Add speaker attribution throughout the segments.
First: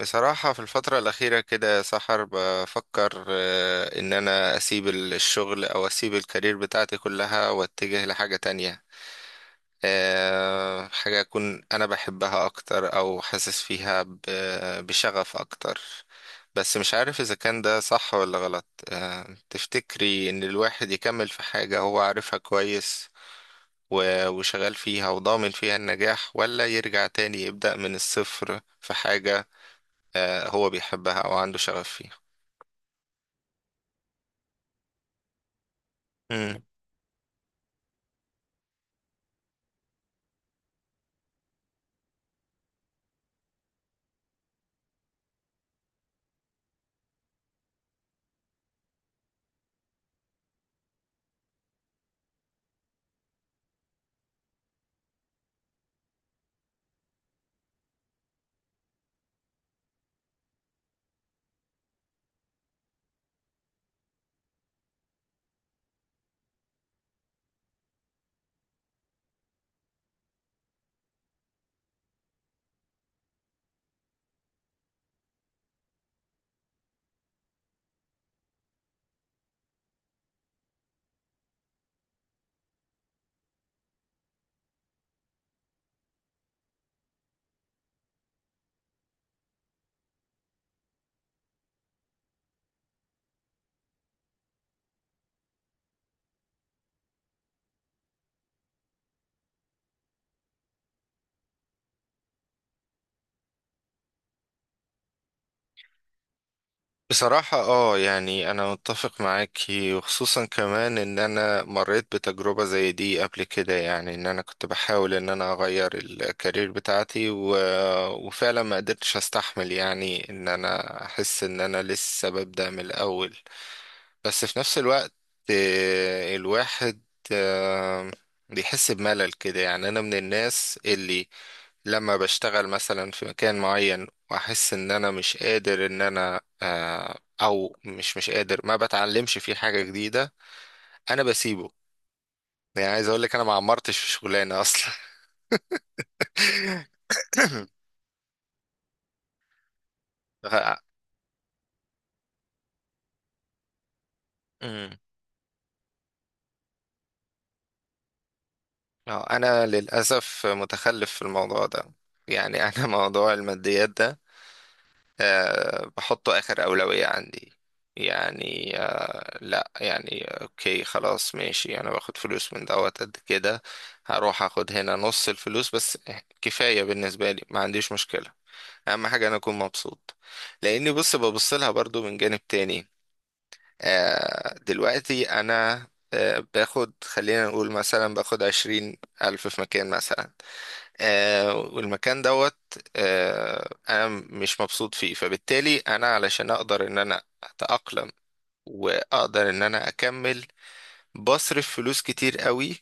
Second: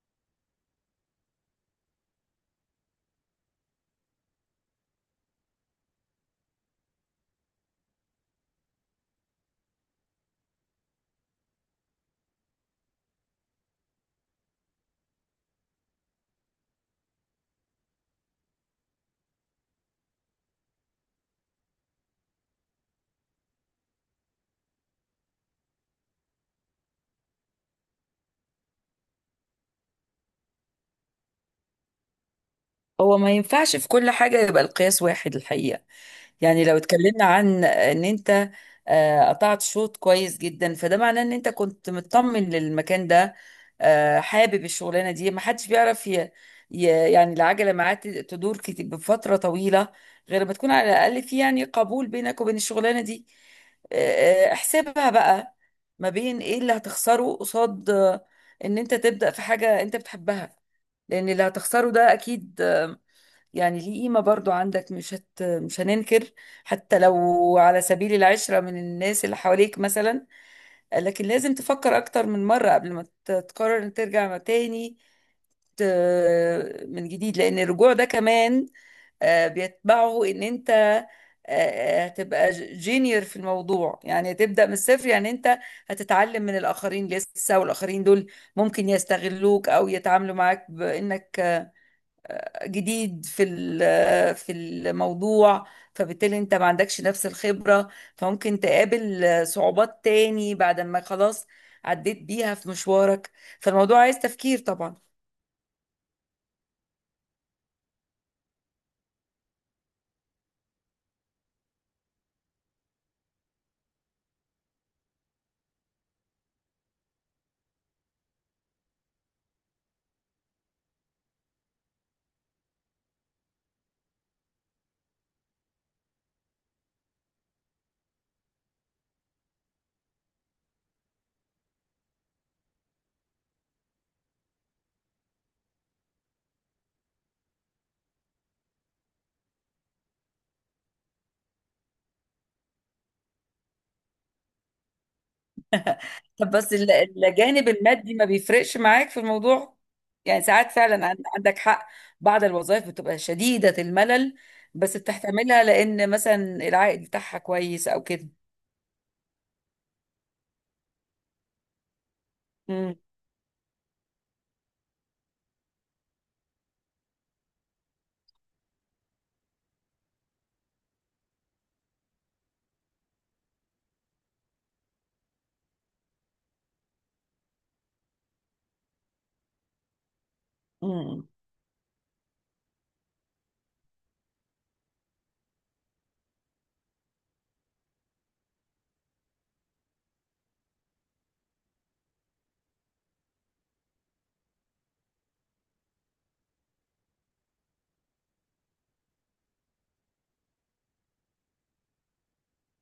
Speaker 1: بصراحة، في الفترة الأخيرة كده يا سحر بفكر إن أنا أسيب الشغل أو أسيب الكارير بتاعتي كلها وأتجه لحاجة تانية. حاجة أكون أنا بحبها أكتر أو حاسس فيها بشغف أكتر. بس مش عارف إذا كان ده صح ولا غلط. تفتكري إن الواحد يكمل في حاجة هو عارفها كويس وشغال فيها وضامن فيها النجاح، ولا يرجع تاني يبدأ من الصفر في حاجة هو بيحبها او عنده شغف فيها؟
Speaker 2: هو ما ينفعش في كل حاجة يبقى القياس واحد الحقيقة.
Speaker 1: مم.
Speaker 2: يعني لو اتكلمنا عن ان انت قطعت شوط كويس جدا، فده معناه ان انت كنت مطمن للمكان ده، حابب الشغلانة دي، ما حدش بيعرف ي... يعني العجلة معاه تدور بفترة طويلة، غير ما تكون على الأقل في يعني قبول بينك وبين الشغلانة دي. احسبها بقى ما بين ايه اللي هتخسره قصاد ان انت تبدأ في حاجة انت بتحبها. لان اللي هتخسره ده اكيد يعني ليه قيمة برضو عندك، مش هننكر، حتى لو على سبيل العشرة من الناس اللي حواليك مثلا. لكن لازم تفكر أكتر من مرة قبل ما تقرر إن ترجع تاني ت... من جديد، لأن الرجوع ده كمان بيتبعه إن أنت هتبقى جينيور في الموضوع. يعني هتبدأ من الصفر، يعني أنت هتتعلم من الآخرين لسه، والآخرين دول ممكن يستغلوك أو يتعاملوا معاك بإنك جديد في الموضوع، فبالتالي انت ما عندكش نفس الخبرة، فممكن تقابل صعوبات تاني بعد ما خلاص عديت بيها في مشوارك. فالموضوع عايز تفكير طبعا.
Speaker 1: بصراحة يعني انا متفق معاكي، وخصوصا كمان ان انا مريت بتجربة زي دي قبل كده. يعني ان انا كنت بحاول ان انا اغير الكارير بتاعتي وفعلا ما قدرتش استحمل. يعني ان انا احس ان انا لسه ببدأ من الاول. بس في نفس الوقت الواحد آه، بيحس بملل كده. يعني انا من الناس اللي لما بشتغل مثلا في مكان معين واحس ان انا مش قادر ان انا او مش قادر، ما بتعلمش فيه حاجة جديدة، انا بسيبه. يعني عايز اقول لك انا ما عمرتش في شغلانة اصلا.
Speaker 2: طب بس الجانب المادي ما بيفرقش معاك في الموضوع؟ يعني ساعات
Speaker 1: ف-
Speaker 2: فعلا عندك حق، بعض الوظائف بتبقى شديدة الملل،
Speaker 1: مم.
Speaker 2: بس بتحتملها لأن مثلا العائد بتاعها كويس أو كده.
Speaker 1: انا للاسف متخلف في الموضوع ده. يعني انا
Speaker 2: مم.
Speaker 1: موضوع الماديات ده أه بحطه آخر أولوية عندي. يعني أه لا، يعني أوكي، خلاص، ماشي، أنا باخد فلوس من دوت قد كده، هروح أخد هنا نص الفلوس بس. كفاية بالنسبة لي، ما عنديش مشكلة. أهم حاجة أنا أكون مبسوط، لأني بص
Speaker 2: مم.
Speaker 1: ببص لها برضو من جانب تاني. أه دلوقتي أنا أه باخد، خلينا نقول مثلا باخد 20,000 في مكان مثلا، والمكان دوت انا مش مبسوط فيه. فبالتالي انا علشان اقدر ان انا اتأقلم واقدر ان انا اكمل، بصرف فلوس كتير قوي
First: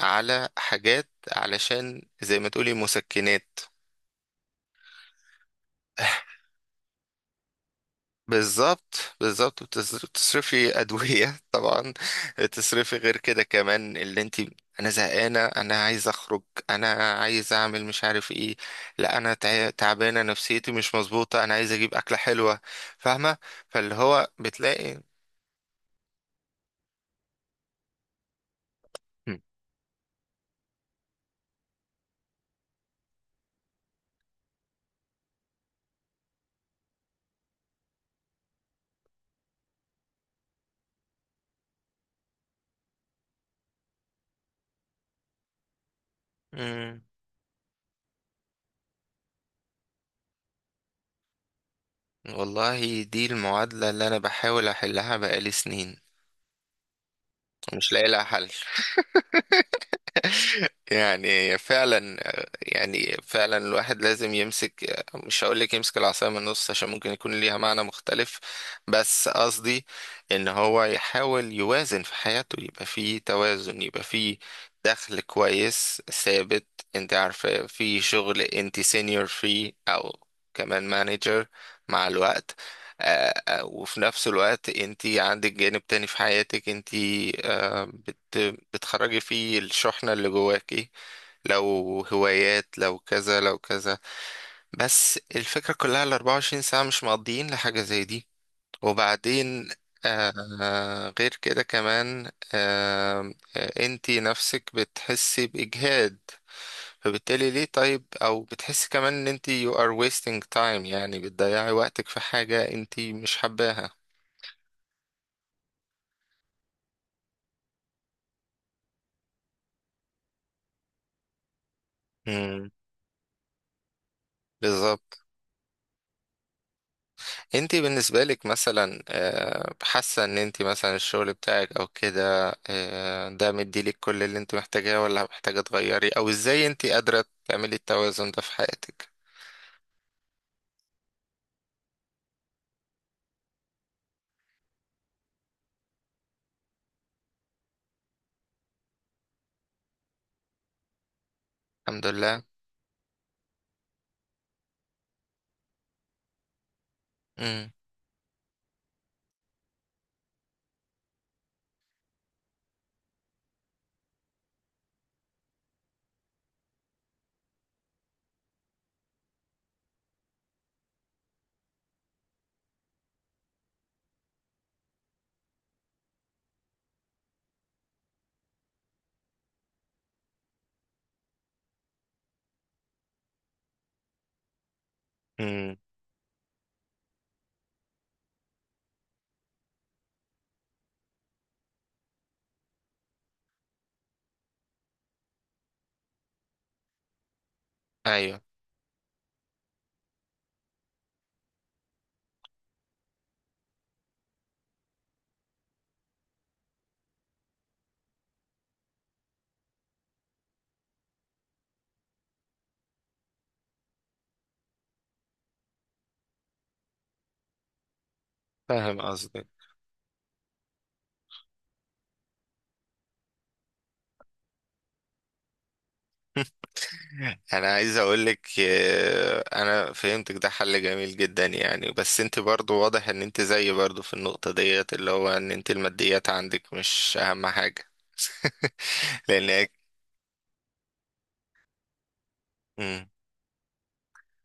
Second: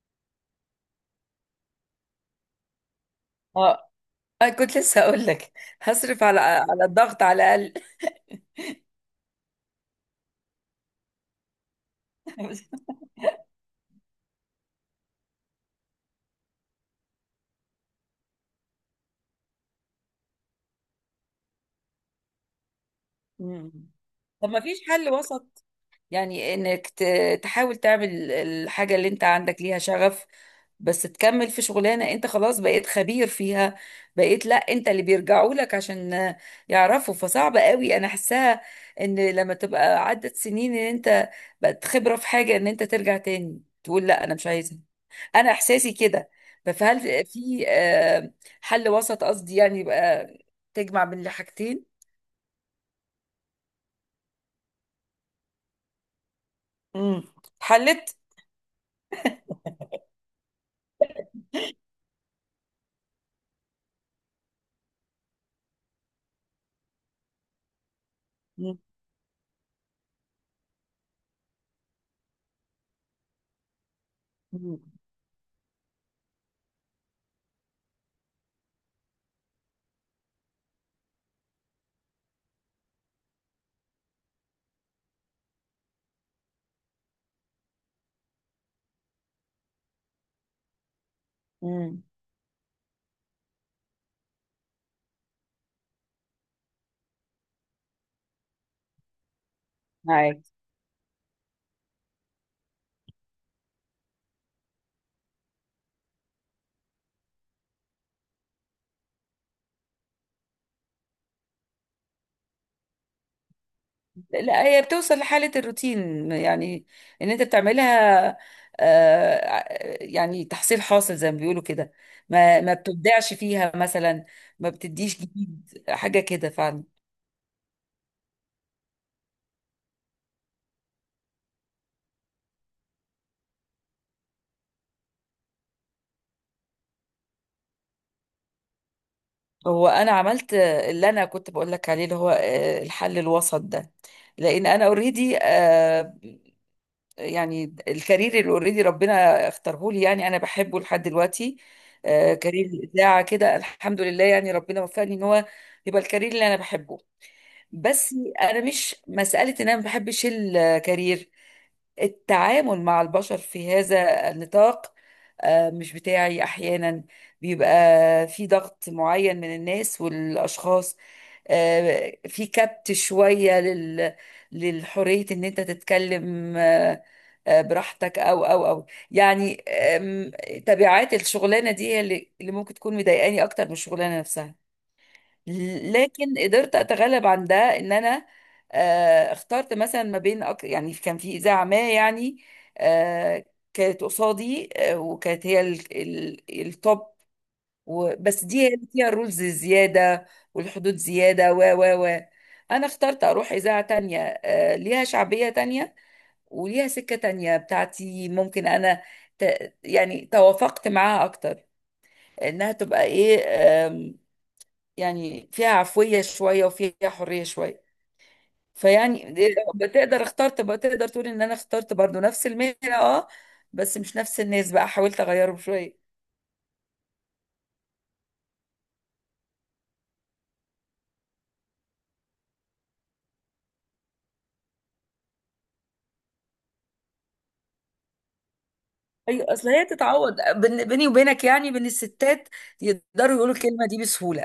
Speaker 1: على حاجات علشان زي ما تقولي مسكنات.
Speaker 2: اه، أنا كنت لسه أقول لك هصرف على الضغط على الأقل.
Speaker 1: بالظبط بالظبط، بتصرفي أدوية طبعا، بتصرفي غير كده كمان اللي انت: انا زهقانة، انا عايز اخرج، انا عايز اعمل مش عارف ايه، لا انا تعبانة، نفسيتي مش مظبوطة، انا عايز اجيب اكلة حلوة، فاهمة؟
Speaker 2: مم.
Speaker 1: فاللي هو
Speaker 2: طب ما فيش
Speaker 1: بتلاقي.
Speaker 2: حل وسط؟ يعني انك تحاول تعمل الحاجة اللي انت
Speaker 1: مم.
Speaker 2: عندك ليها شغف، بس تكمل في شغلانة انت خلاص بقيت خبير فيها، بقيت لا، انت اللي بيرجعوا لك عشان يعرفوا. فصعب قوي انا حاساها، ان لما تبقى عدت سنين ان انت بقت خبرة في حاجة، ان انت ترجع تاني تقول لا انا مش عايزها. انا احساسي كده.
Speaker 1: مم.
Speaker 2: فهل في حل وسط، قصدي يعني يبقى تجمع بين الحاجتين؟
Speaker 1: والله دي المعادلة اللي انا بحاول احلها بقالي سنين،
Speaker 2: امم
Speaker 1: مش لاقي
Speaker 2: حلت.
Speaker 1: لها حل. يعني فعلا يعني فعلا الواحد لازم يمسك، مش هقول لك يمسك العصاية من النص عشان ممكن يكون ليها معنى مختلف،
Speaker 2: مم.
Speaker 1: بس قصدي ان هو يحاول يوازن في حياته، يبقى فيه توازن، يبقى فيه
Speaker 2: مم.
Speaker 1: دخل كويس ثابت. انت عارفة، في شغل انت سينيور فيه او كمان مانجر مع الوقت، وفي نفس الوقت انت عندك جانب تاني في حياتك انت بت... بتخرجي فيه الشحنة اللي جواكي، لو
Speaker 2: مم.
Speaker 1: هوايات، لو كذا لو كذا. بس الفكرة كلها ال 24 ساعة مش مقضيين لحاجة زي دي. وبعدين
Speaker 2: معاك.
Speaker 1: آه غير كده كمان انتي نفسك بتحسي بإجهاد، فبالتالي ليه؟ طيب، أو بتحسي كمان ان انتي you are wasting time، يعني بتضيعي وقتك في حاجة انتي مش حباها.
Speaker 2: لا، هي بتوصل لحالة الروتين، يعني ان انت بتعملها، آه ع- يعني تحصيل حاصل زي ما بيقولوا كده، ما
Speaker 1: مم،
Speaker 2: ما بتبدعش فيها مثلا، ما
Speaker 1: بالظبط.
Speaker 2: بتديش جديد حاجة كده فعلا.
Speaker 1: انت بالنسبة لك مثلا حاسة ان انت مثلا الشغل بتاعك او كده ده مديلك كل اللي انت محتاجاه، ولا محتاجة تغيري؟ او ازاي انت قادرة تعملي التوازن ده في حياتك؟
Speaker 2: هو انا عملت اللي انا كنت بقول لك عليه اللي هو الحل الوسط ده. لان انا اوريدي، يعني الكارير اللي اوريدي ربنا اختاره لي، يعني انا بحبه لحد دلوقتي.
Speaker 1: الحمد لله.
Speaker 2: كارير الاذاعه كده، الحمد لله، يعني ربنا وفقني ان هو يبقى الكارير اللي انا بحبه.
Speaker 1: امم.
Speaker 2: بس انا مش مساله ان انا ما بحبش الكارير، التعامل مع البشر في هذا النطاق مش بتاعي احيانا. بيبقى في ضغط معين من الناس والاشخاص، في كبت شوية للحرية ان انت تتكلم براحتك، او يعني، تبعات الشغلانة دي هي اللي ممكن تكون مضايقاني اكتر من الشغلانة نفسها.
Speaker 1: امم.
Speaker 2: لكن قدرت اتغلب عن ده، ان انا اخترت مثلا ما بين يعني كان في اذاعه ما، يعني آه، كانت قصادي وكانت هي التوب،
Speaker 1: ايوه
Speaker 2: بس دي هي اللي فيها الرولز زياده والحدود زياده و انا اخترت اروح اذاعه تانية، ليها شعبيه تانية، وليها سكه تانية بتاعتي، ممكن انا يعني توافقت معاها اكتر، انها تبقى ايه؟ يعني فيها عفوية شوية وفيها حرية شوية.
Speaker 1: فاهم
Speaker 2: فيعني
Speaker 1: قصدك.
Speaker 2: بتقدر اختار، تبقى تقدر تقول ان انا اخترت برضو نفس المهنة اه، بس مش نفس الناس بقى، حاولت اغيرهم شوية.
Speaker 1: انا عايز اقولك انا فهمتك، ده حل جميل جدا يعني. بس انت برضو واضح ان انت زيي برضو في النقطة ديت، اللي هو ان انت الماديات عندك مش اهم حاجة.
Speaker 2: ايوه،
Speaker 1: لان
Speaker 2: اصل هي تتعوض، بيني وبينك يعني، بين الستات
Speaker 1: مم.
Speaker 2: يقدروا يقولوا الكلمة دي بسهولة.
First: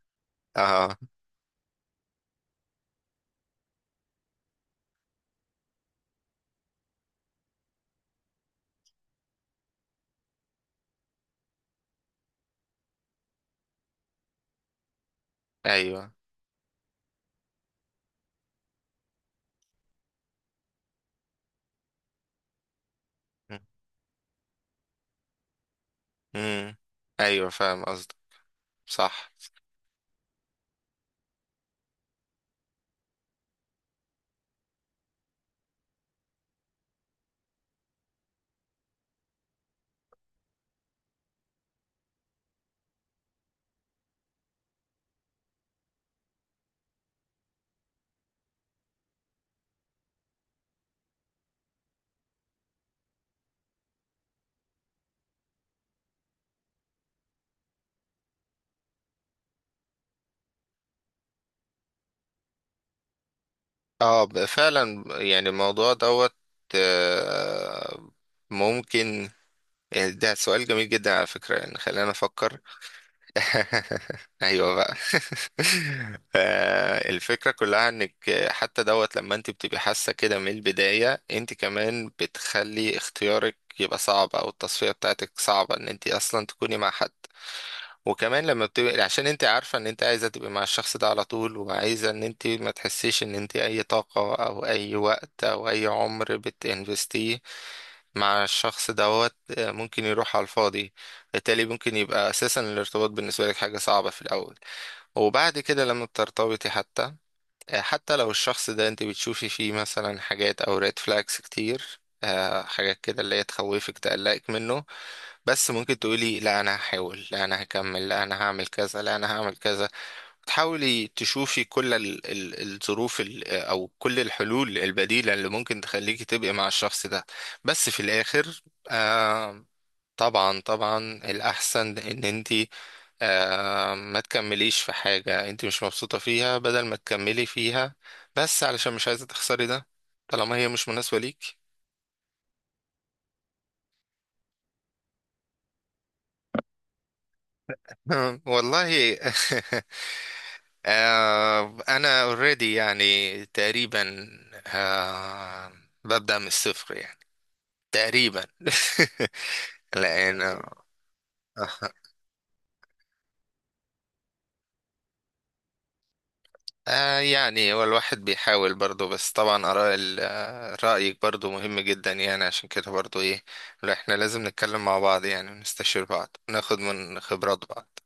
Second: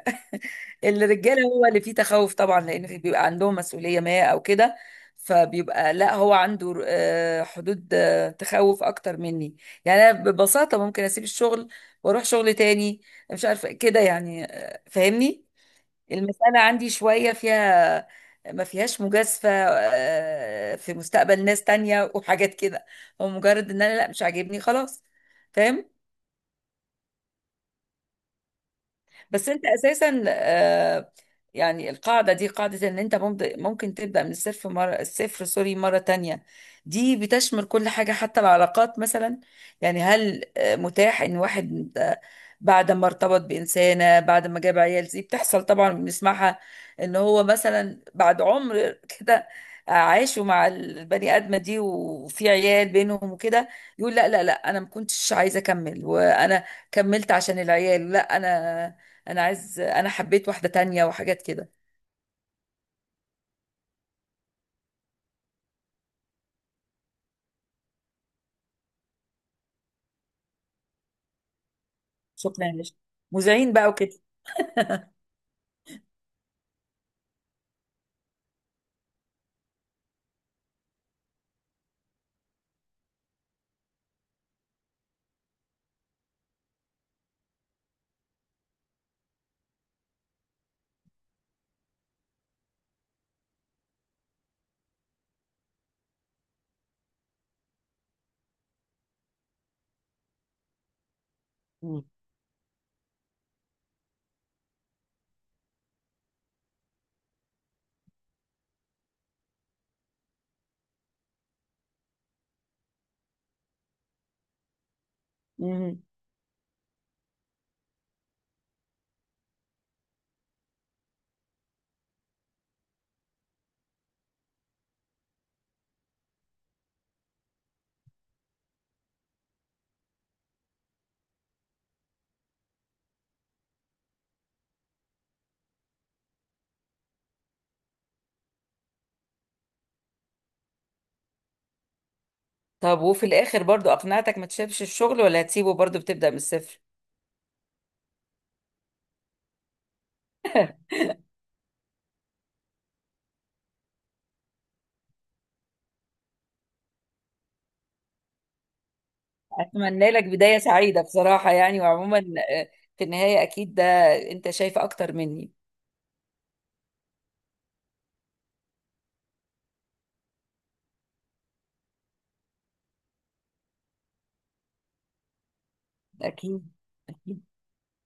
Speaker 1: اه.
Speaker 2: الرجاله هو اللي فيه تخوف طبعا، لان بيبقى عندهم مسؤوليه ما او كده، فبيبقى لا، هو عنده حدود، تخوف اكتر مني. يعني انا ببساطه ممكن اسيب الشغل واروح شغل تاني، مش عارفه كده، يعني فاهمني.
Speaker 1: ايوه.
Speaker 2: المساله عندي شويه فيها، ما فيهاش مجازفه في مستقبل ناس تانية وحاجات كده، هو مجرد ان انا لا، مش عاجبني خلاص. فاهم؟
Speaker 1: امم. ايوه فاهم قصدك. صح.
Speaker 2: بس انت اساسا يعني القاعده دي قاعده ان انت ممكن تبدا من الصفر، مره الصفر، سوري، مره تانية. دي بتشمل كل حاجه، حتى العلاقات مثلا. يعني هل متاح ان واحد بعد ما ارتبط بانسانه، بعد ما جاب عيال، دي بتحصل طبعا، بنسمعها، ان هو مثلا بعد عمر كده عاشوا مع البني ادمه دي وفي عيال بينهم وكده، يقول لا لا لا، انا ما كنتش عايزه اكمل، وانا كملت عشان العيال، لا، انا عايز، انا حبيت واحده تانية وحاجات كده.
Speaker 1: اه فعلا. يعني الموضوع دوت آه، ممكن، يعني ده سؤال جميل جدا على فكرة. يعني خلينا افكر.
Speaker 2: شكرا يا باشا، مذيعين بقى وكده.
Speaker 1: ايوه بقى. الفكرة كلها انك حتى دوت لما انت بتبقي حاسة كده من البداية، انت كمان بتخلي اختيارك يبقى صعب، او التصفية بتاعتك صعبة ان انت اصلا تكوني مع حد. وكمان لما بتبقى عشان انت عارفة ان انت عايزة تبقى مع الشخص ده على طول، وعايزة ان انت ما تحسيش ان انت اي طاقة او اي وقت او اي عمر بتنفستيه مع الشخص دوت ممكن يروح على الفاضي. بالتالي ممكن
Speaker 2: مم.
Speaker 1: يبقى اساسا الارتباط بالنسبة لك حاجة صعبة في الاول. وبعد كده لما بترتبطي حتى حتى لو الشخص ده انت بتشوفي فيه مثلا حاجات او ريد فلاجز كتير حاجات كده اللي هي تخوفك تقلقك منه، بس ممكن
Speaker 2: مم.
Speaker 1: تقولي لا انا هحاول، لا انا هكمل، لا انا هعمل كذا، لا انا هعمل كذا. تحاولي تشوفي كل الظروف او كل الحلول البديلة اللي ممكن تخليكي تبقي مع الشخص ده. بس في الاخر آه، طبعا طبعا، الاحسن ان انتي آه ما تكمليش في حاجة انتي مش مبسوطة فيها، بدل ما تكملي فيها بس علشان مش عايزة تخسري ده طالما هي مش مناسبة ليك.
Speaker 2: طب وفي الاخر برضو اقنعتك ما تسيبش الشغل، ولا هتسيبه برضو بتبدا من الصفر؟
Speaker 1: والله. آه انا اوريدي، يعني تقريبا، آه ببدأ من الصفر يعني، تقريبا.
Speaker 2: اتمنى لك
Speaker 1: لان
Speaker 2: بدايه سعيده بصراحه يعني، وعموما آه، في النهايه اكيد ده انت شايف اكتر مني.
Speaker 1: آه، يعني هو الواحد بيحاول برضه. بس طبعا آراء ال- آه، رأيك برضه مهم جدا يعني، عشان كده برضه ايه، لا، احنا لازم نتكلم مع بعض يعني ونستشير بعض،
Speaker 2: اكيد.
Speaker 1: ناخد من
Speaker 2: أكيد.
Speaker 1: خبرات بعض.